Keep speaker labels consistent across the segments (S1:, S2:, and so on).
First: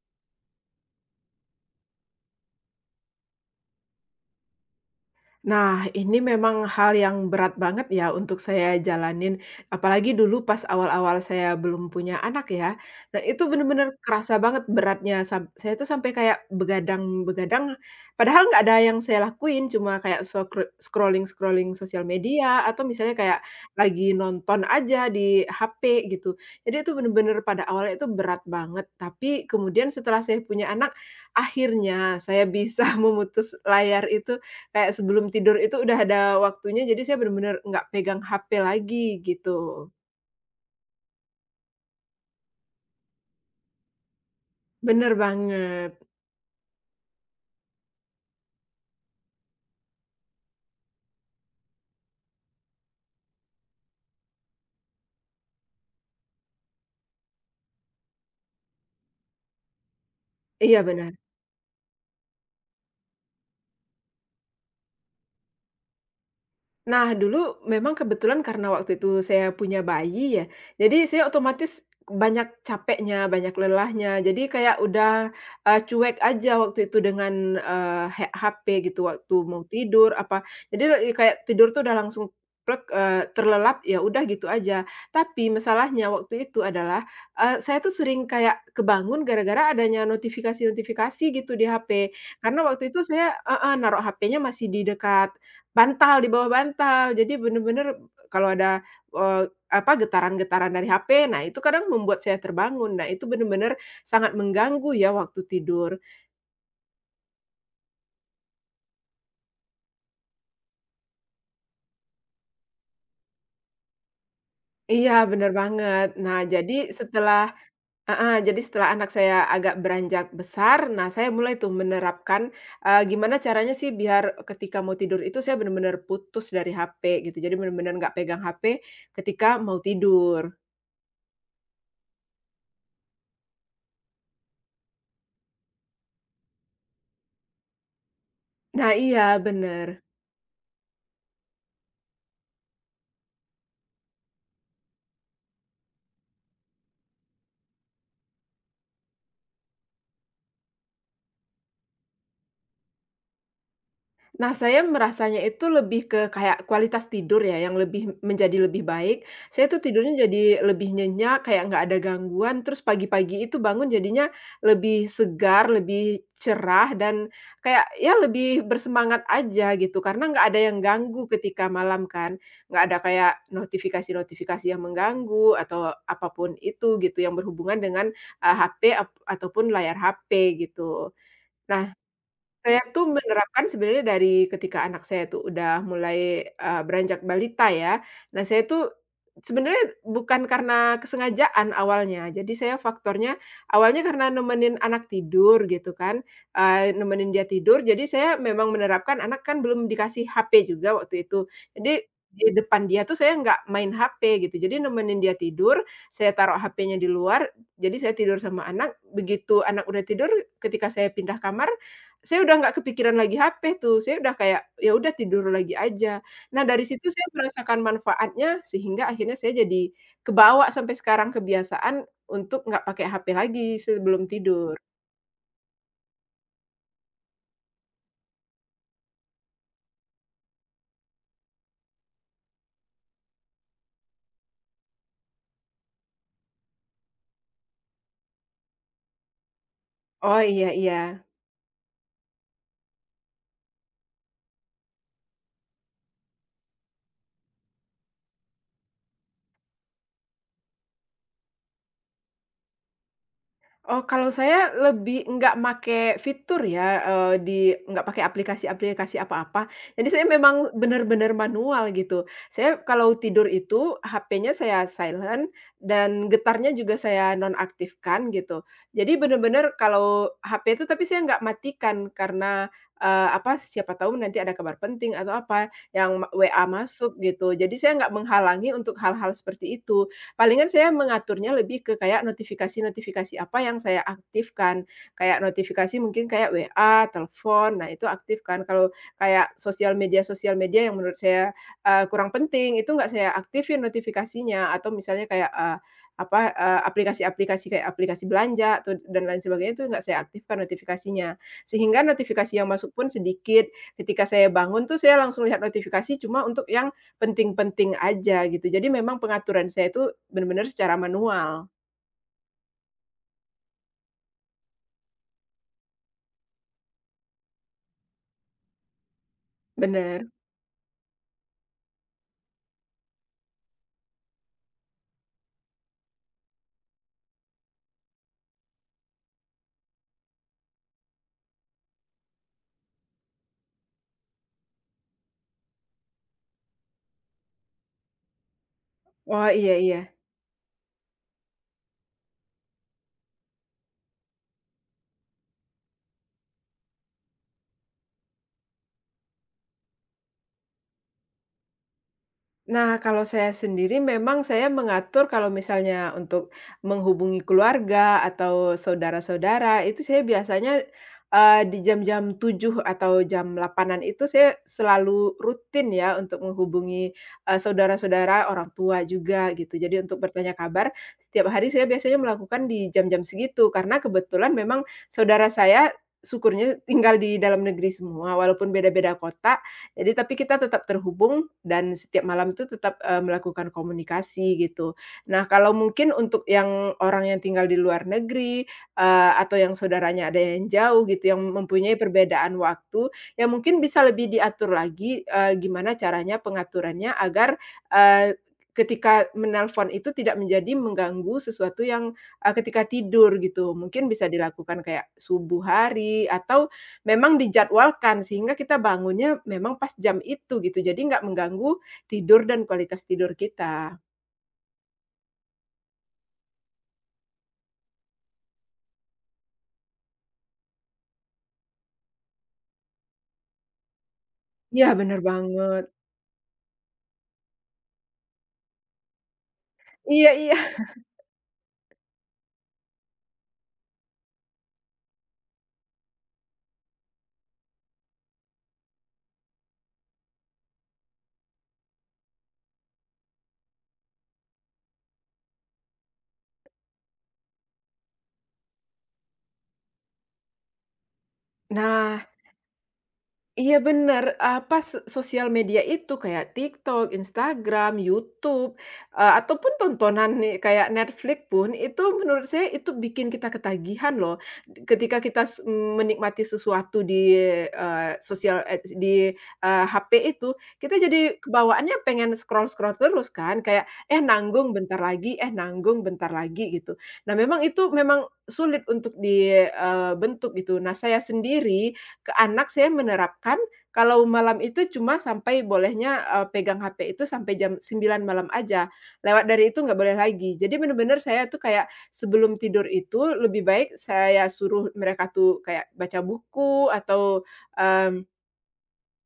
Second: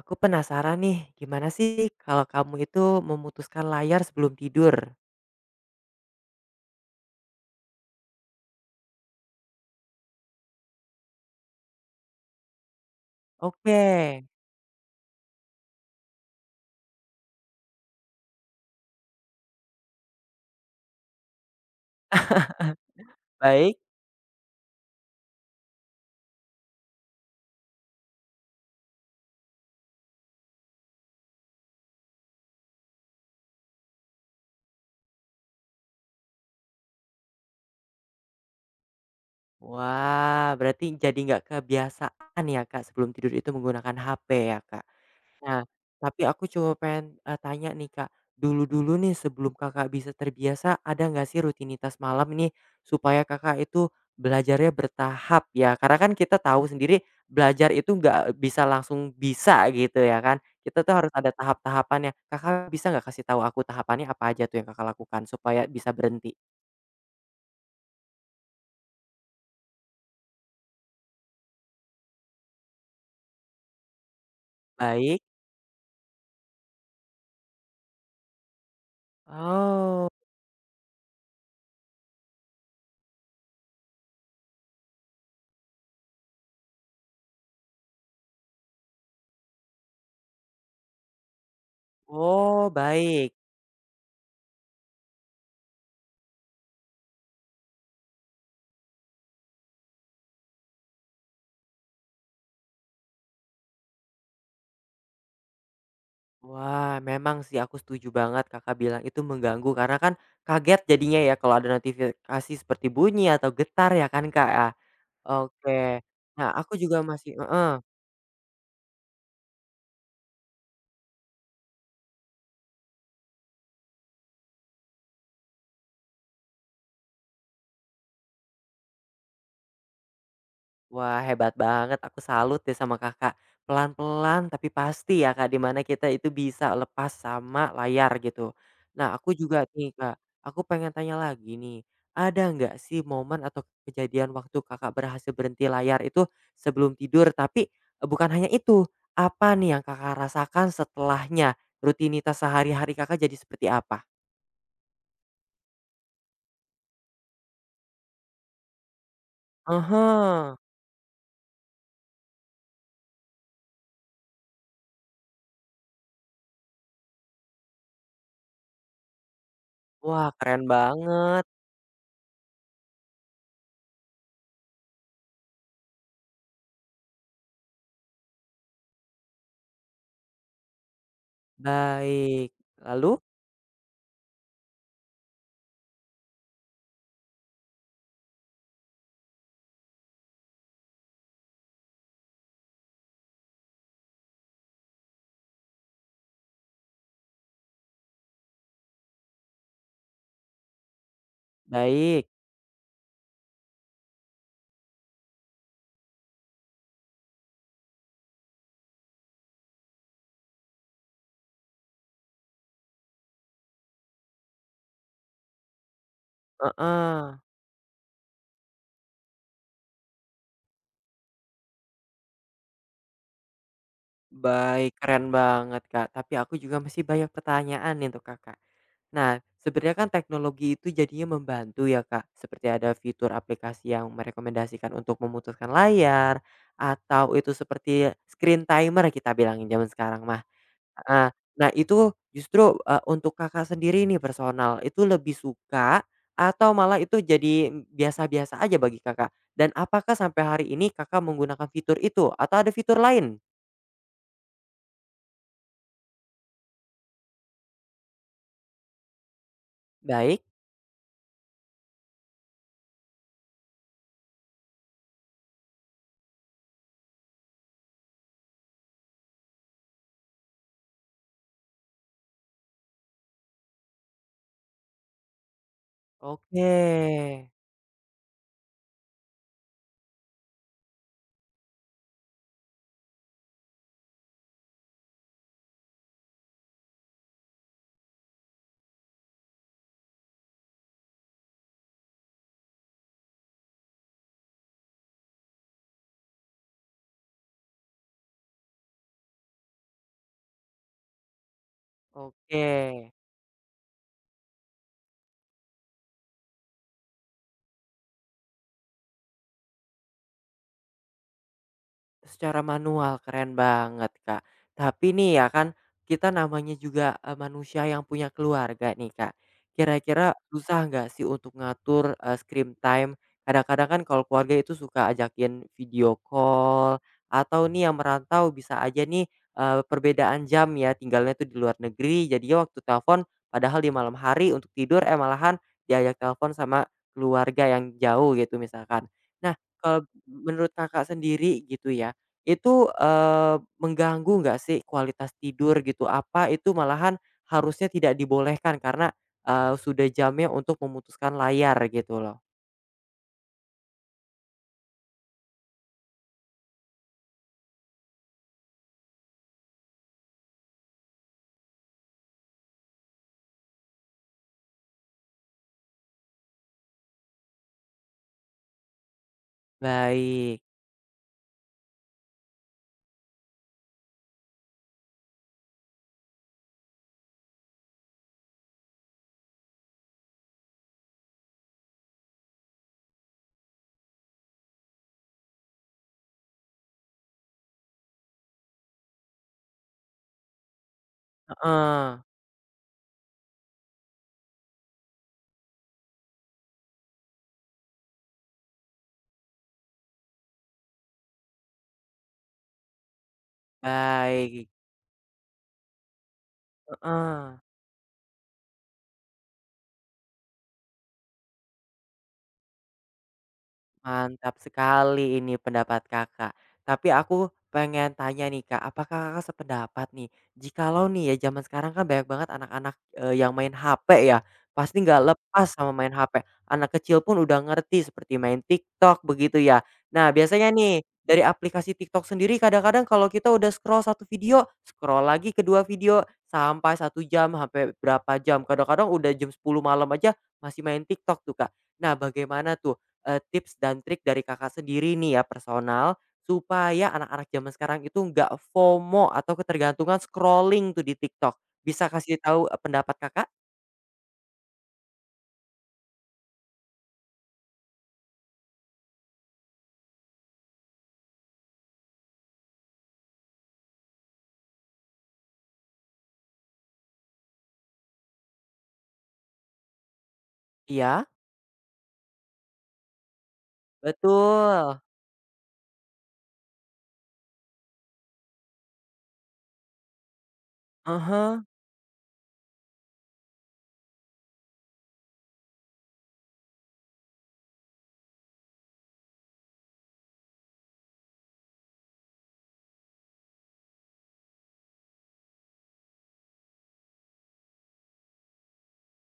S1: Aku penasaran nih, gimana sih kalau kamu itu memutuskan layar sebelum tidur?
S2: Nah, ini memang hal yang berat banget ya untuk saya jalanin, apalagi dulu pas awal-awal saya belum punya anak ya. Nah, itu
S1: Oke,
S2: bener-bener kerasa banget beratnya, saya tuh sampai kayak begadang-begadang, padahal nggak ada yang saya lakuin, cuma kayak scrolling-scrolling sosial media atau misalnya kayak
S1: baik.
S2: lagi nonton aja di HP gitu. Jadi itu bener-bener pada awalnya itu berat banget, tapi kemudian setelah saya punya anak, akhirnya saya bisa memutus layar itu. Kayak sebelum tidur itu udah ada waktunya, jadi saya bener-bener nggak pegang HP lagi gitu.
S1: Wah, berarti jadi nggak kebiasaan ya Kak sebelum tidur itu menggunakan HP ya Kak?
S2: Bener
S1: Nah,
S2: banget.
S1: tapi aku cuma pengen, tanya nih, Kak. Dulu-dulu nih sebelum Kakak bisa terbiasa, ada nggak sih rutinitas malam ini supaya Kakak itu belajarnya bertahap ya? Karena kan kita tahu sendiri belajar itu nggak bisa langsung bisa gitu ya kan, kita
S2: Iya
S1: tuh harus
S2: bener.
S1: ada tahap-tahapannya. Kakak bisa nggak kasih tahu aku tahapannya apa aja tuh yang Kakak lakukan supaya bisa berhenti?
S2: Nah, dulu memang kebetulan karena waktu itu saya punya bayi ya, jadi saya otomatis banyak capeknya, banyak lelahnya. Jadi kayak
S1: Baik.
S2: udah, cuek aja waktu itu dengan, eee, he HP gitu waktu mau
S1: Oh.
S2: tidur apa, jadi kayak tidur tuh udah langsung plek, terlelap, ya udah gitu aja. Tapi masalahnya waktu itu adalah, saya tuh sering kayak kebangun gara-gara adanya notifikasi-notifikasi gitu di HP. Karena
S1: Oh,
S2: waktu itu saya
S1: baik.
S2: heeh, naruh HP-nya masih di dekat bantal, di bawah bantal. Jadi bener-bener kalau ada, apa, getaran-getaran dari HP, nah itu kadang membuat saya terbangun. Nah itu bener-bener sangat mengganggu ya waktu tidur.
S1: Wah, memang sih aku setuju banget Kakak bilang itu mengganggu karena kan kaget jadinya ya kalau ada notifikasi seperti bunyi atau getar ya kan, Kak, ya?
S2: Iya, bener
S1: Oke.
S2: banget. Nah
S1: Nah,
S2: jadi
S1: aku juga masih
S2: setelah
S1: heeh.
S2: heeh, jadi setelah anak saya agak beranjak besar, nah saya mulai tuh menerapkan, gimana caranya sih biar ketika mau tidur itu saya bener-bener putus dari HP gitu. Jadi bener-bener nggak pegang HP ketika mau tidur.
S1: Wah, hebat banget. Aku salut deh sama Kakak. Pelan-pelan tapi pasti ya, Kak, di mana kita itu bisa lepas sama layar gitu.
S2: Nah
S1: Nah,
S2: iya,
S1: aku juga
S2: bener.
S1: nih, Kak, aku pengen tanya lagi nih. Ada nggak sih momen atau kejadian waktu Kakak berhasil berhenti layar itu sebelum tidur? Tapi eh, bukan hanya itu, apa nih yang Kakak rasakan setelahnya? Rutinitas sehari-hari Kakak jadi seperti apa?
S2: Nah, saya merasanya itu lebih ke kayak kualitas tidur ya, yang lebih menjadi lebih baik. Saya tuh tidurnya
S1: Aha.
S2: jadi lebih nyenyak, kayak nggak ada gangguan, terus pagi-pagi itu bangun jadinya lebih segar, lebih cerah, dan kayak ya lebih bersemangat aja gitu, karena
S1: Wah,
S2: nggak ada
S1: keren
S2: yang ganggu
S1: banget.
S2: ketika malam kan. Nggak ada kayak notifikasi-notifikasi yang mengganggu, atau apapun itu gitu, yang berhubungan dengan eh, HP ataupun layar HP gitu. Nah,
S1: Baik.
S2: saya tuh
S1: Lalu?
S2: menerapkan sebenarnya dari ketika anak saya tuh udah mulai, beranjak balita ya. Nah, saya tuh sebenarnya bukan karena kesengajaan awalnya. Jadi saya faktornya awalnya karena nemenin anak tidur gitu kan, nemenin dia tidur, jadi saya memang menerapkan anak kan belum dikasih HP juga waktu itu. Jadi
S1: Baik.
S2: di depan dia tuh saya nggak main HP gitu. Jadi nemenin dia tidur, saya taruh HP-nya di luar, jadi saya tidur sama anak. Begitu anak udah tidur, ketika saya pindah kamar, saya udah nggak kepikiran lagi HP tuh, saya udah kayak, ya udah tidur lagi aja. Nah dari situ saya
S1: Heeh.
S2: merasakan manfaatnya, sehingga akhirnya saya jadi kebawa sampai sekarang kebiasaan untuk nggak pakai HP lagi sebelum tidur.
S1: Baik, keren banget, Kak. Tapi aku juga masih banyak pertanyaan nih untuk Kakak. Nah, sebenarnya kan teknologi itu jadinya membantu ya, Kak. Seperti ada fitur aplikasi yang merekomendasikan untuk memutuskan layar atau itu seperti screen timer kita bilangin zaman sekarang
S2: Oh,
S1: mah.
S2: iya iya.
S1: Heeh. Nah, itu justru, untuk Kakak sendiri nih personal, itu lebih suka atau malah itu jadi biasa-biasa aja bagi Kakak? Dan apakah sampai hari ini Kakak menggunakan fitur itu atau ada fitur lain?
S2: Oh, kalau saya lebih nggak make fitur ya, eee, di nggak pakai aplikasi-aplikasi apa-apa. Jadi saya
S1: Baik.
S2: memang benar-benar manual gitu. Saya kalau tidur itu HP-nya saya silent dan getarnya juga saya nonaktifkan gitu. Jadi benar-benar kalau HP itu tapi saya nggak matikan karena, apa, siapa tahu nanti ada kabar penting atau apa yang
S1: Oke,
S2: WA masuk gitu. Jadi saya nggak menghalangi untuk hal-hal seperti itu. Palingan saya mengaturnya lebih ke kayak notifikasi-notifikasi apa yang saya aktifkan, kayak notifikasi mungkin kayak WA, telepon, nah itu aktifkan. Kalau kayak sosial media-sosial media yang menurut saya, kurang penting, itu nggak saya aktifin notifikasinya, atau misalnya kayak, apa, aplikasi-aplikasi kayak aplikasi belanja atau dan lain sebagainya itu nggak saya aktifkan notifikasinya. Sehingga notifikasi
S1: oke.
S2: yang masuk pun sedikit, ketika saya bangun tuh saya langsung lihat notifikasi cuma untuk yang penting-penting aja gitu. Jadi memang pengaturan saya itu benar-benar secara manual.
S1: Secara manual, keren banget, Kak. Tapi nih ya kan, kita namanya juga, manusia yang punya keluarga nih, Kak.
S2: Bener.
S1: Kira-kira susah nggak sih untuk ngatur, screen time? Kadang-kadang kan kalau keluarga itu suka ajakin video call, atau nih yang merantau bisa aja nih, perbedaan jam ya, tinggalnya tuh di luar negeri, jadinya waktu telepon padahal di malam hari untuk tidur, eh, malahan diajak telepon sama keluarga yang jauh gitu misalkan.
S2: Oh,
S1: Nah,
S2: iya iya.
S1: kalau menurut Kakak sendiri gitu ya, itu, eee, mengganggu nggak sih kualitas tidur gitu? Apa itu malahan harusnya tidak dibolehkan karena, sudah jamnya untuk memutuskan layar gitu loh?
S2: Nah, kalau saya sendiri memang saya mengatur kalau misalnya untuk menghubungi keluarga atau saudara-saudara, itu saya biasanya, di jam-jam 7 atau jam 8-an itu saya selalu rutin ya untuk menghubungi, saudara-saudara, orang tua juga gitu. Jadi untuk bertanya
S1: Baik,
S2: kabar, setiap hari saya biasanya melakukan di jam-jam segitu, karena kebetulan memang saudara saya syukurnya tinggal di dalam negeri semua, walaupun beda-beda kota, jadi tapi kita tetap terhubung dan setiap malam itu tetap, melakukan komunikasi gitu. Nah kalau mungkin untuk yang orang yang tinggal di luar negeri, atau yang saudaranya ada yang jauh gitu yang mempunyai
S1: heeh,
S2: perbedaan waktu, ya mungkin bisa lebih diatur lagi, gimana caranya pengaturannya agar, eee, ketika menelpon itu tidak menjadi mengganggu sesuatu yang, ketika tidur gitu. Mungkin bisa
S1: baik,
S2: dilakukan kayak subuh hari atau memang
S1: heeh.
S2: dijadwalkan sehingga kita bangunnya memang pas jam itu gitu, jadi nggak mengganggu tidur dan kualitas tidur kita.
S1: Mantap sekali ini pendapat Kakak. Tapi aku pengen tanya nih Kak, apakah Kakak sependapat nih, jikalau nih ya zaman sekarang kan banyak banget anak-anak, yang main HP ya,
S2: Iya
S1: pasti
S2: bener
S1: nggak lepas
S2: banget.
S1: sama main HP. Anak kecil pun udah ngerti seperti main TikTok begitu ya. Nah
S2: Iya iya.
S1: biasanya nih, dari aplikasi TikTok sendiri kadang-kadang kalau kita udah scroll satu video, scroll lagi kedua video, sampai satu jam, sampai berapa jam, kadang-kadang udah jam 10 malam aja masih main TikTok tuh Kak. Nah bagaimana tuh, tips dan trik dari Kakak sendiri nih ya personal, supaya anak-anak zaman sekarang itu nggak FOMO atau ketergantungan scrolling tuh di TikTok. Bisa
S2: Nah,
S1: kasih tahu, pendapat Kakak?
S2: iya bener, apa, sosial media itu kayak TikTok, Instagram, YouTube, ataupun tontonan nih kayak Netflix pun itu menurut saya itu bikin kita ketagihan loh. Ketika kita menikmati sesuatu di, eee, sosial eh, di, eee, HP itu, kita
S1: Iya.
S2: jadi kebawaannya pengen scroll-scroll terus kan, kayak, "Eh, nanggung bentar
S1: Betul.
S2: lagi, eh, nanggung bentar lagi," gitu. Nah memang itu memang sulit untuk dibentuk gitu. Nah saya
S1: Ah hah.
S2: sendiri, ke anak saya menerapkan kalau malam itu cuma sampai bolehnya, pegang HP itu sampai jam 9 malam aja, lewat dari itu nggak boleh lagi. Jadi bener-bener saya tuh kayak sebelum tidur itu lebih baik saya suruh mereka tuh kayak baca buku atau, mmm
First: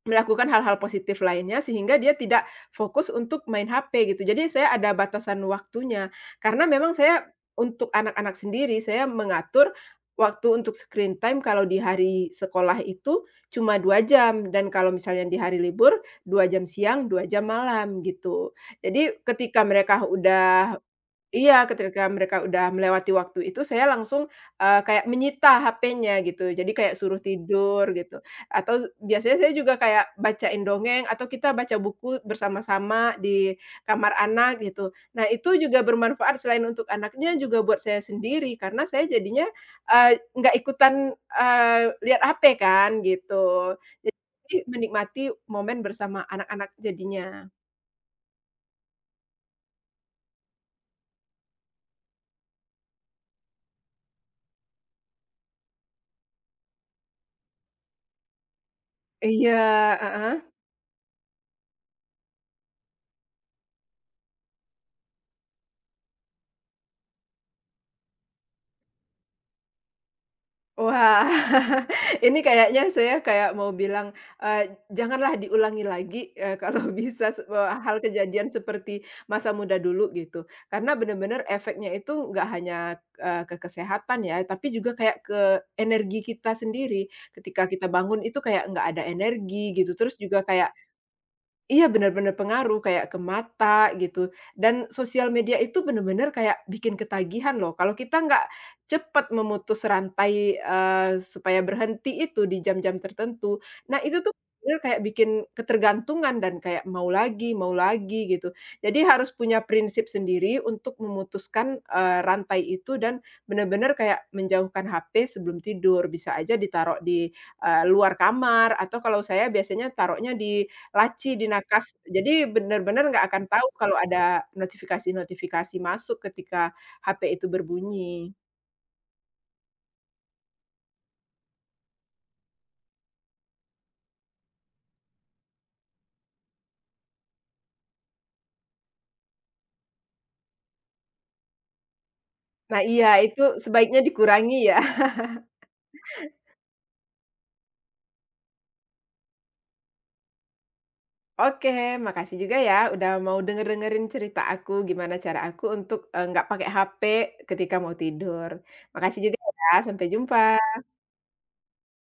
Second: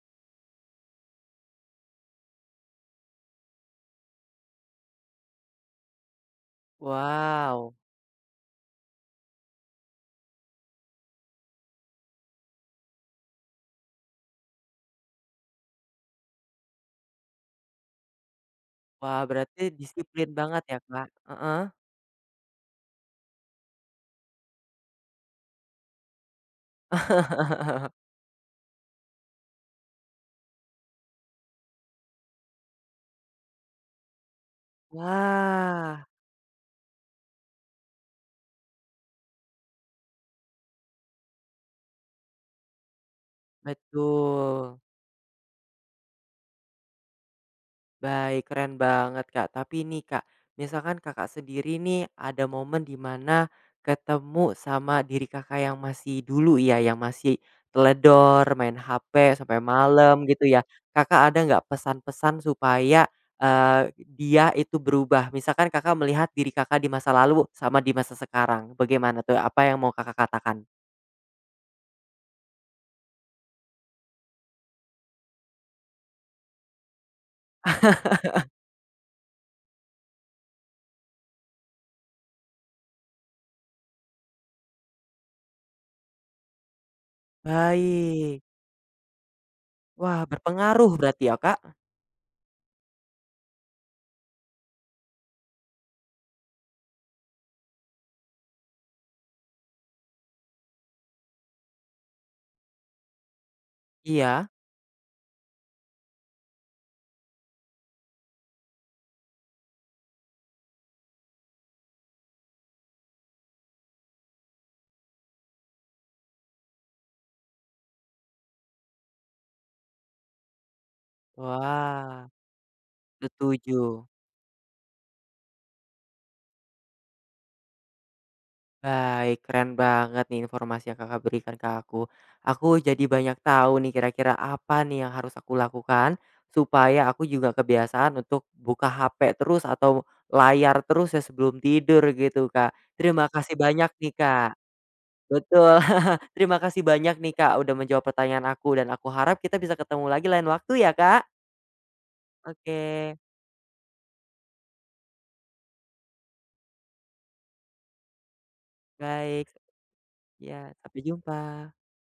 S2: melakukan hal-hal positif lainnya sehingga dia tidak fokus untuk main HP gitu. Jadi saya ada batasan waktunya, karena memang saya
S1: Wow.
S2: untuk anak-anak sendiri, saya mengatur waktu untuk screen time kalau di hari sekolah itu cuma 2 jam dan kalau misalnya di hari libur 2 jam siang, 2 jam malam gitu. Jadi
S1: Wah
S2: ketika
S1: berarti
S2: mereka
S1: disiplin banget
S2: udah.
S1: ya Kak?
S2: Iya,
S1: Heeh.
S2: ketika mereka udah melewati waktu itu saya langsung, kayak menyita HP-nya gitu, jadi kayak suruh tidur gitu, atau biasanya saya juga kayak bacain dongeng atau kita baca buku bersama-sama di kamar anak gitu. Nah itu juga
S1: Wah,
S2: bermanfaat selain untuk anaknya juga buat saya sendiri karena saya jadinya, nggak ikutan, lihat HP kan gitu. Jadi
S1: betul.
S2: menikmati momen bersama anak-anak jadinya.
S1: Baik, keren banget, Kak. Tapi nih, Kak, misalkan Kakak sendiri nih ada momen di mana ketemu sama diri Kakak yang masih dulu ya, yang masih teledor, main HP
S2: Iya,
S1: sampai malam
S2: heeh.
S1: gitu ya. Kakak ada nggak pesan-pesan supaya, eee, dia itu berubah? Misalkan Kakak melihat diri Kakak di masa lalu sama di masa sekarang, bagaimana tuh? Apa yang mau Kakak katakan?
S2: Wah, ini kayaknya saya kayak mau bilang, janganlah diulangi lagi, kalau bisa hal kejadian seperti masa muda dulu gitu. Karena benar-benar efeknya itu nggak hanya, ke kesehatan ya, tapi juga kayak ke energi kita sendiri. Ketika kita bangun itu
S1: Baik.
S2: kayak nggak ada energi gitu, terus
S1: Wah,
S2: juga kayak.
S1: berpengaruh berarti ya, Kak?
S2: Iya, benar-benar pengaruh, kayak ke mata gitu, dan sosial media itu benar-benar kayak bikin ketagihan loh, kalau kita nggak cepat memutus rantai, supaya berhenti itu di jam-jam tertentu. Nah, itu tuh
S1: Iya.
S2: bener kayak bikin ketergantungan dan kayak mau lagi gitu. Jadi harus punya prinsip sendiri untuk memutuskan, rantai itu dan benar-benar kayak menjauhkan HP sebelum tidur, bisa aja ditaruh di, luar kamar atau kalau saya biasanya taruhnya di laci di nakas.
S1: Wah,
S2: Jadi benar-benar nggak akan tahu
S1: setuju.
S2: kalau ada notifikasi-notifikasi masuk ketika HP itu berbunyi.
S1: Baik, keren banget nih informasi yang Kakak berikan ke aku. Aku jadi banyak tahu nih kira-kira apa nih yang harus aku lakukan supaya aku juga kebiasaan untuk buka HP terus atau layar terus ya sebelum tidur gitu, Kak.
S2: Nah iya,
S1: Terima
S2: itu
S1: kasih banyak
S2: sebaiknya
S1: nih, Kak.
S2: dikurangi ya.
S1: Betul. Terima kasih banyak nih, Kak, udah menjawab pertanyaan aku dan aku harap kita bisa ketemu lagi lain waktu ya, Kak.
S2: Oke, makasih juga ya
S1: Oke,
S2: udah mau denger-dengerin cerita aku, gimana cara aku untuk, nggak pakai HP ketika mau tidur. Makasih juga
S1: baik.
S2: ya, sampai jumpa.
S1: Ya, sampai jumpa.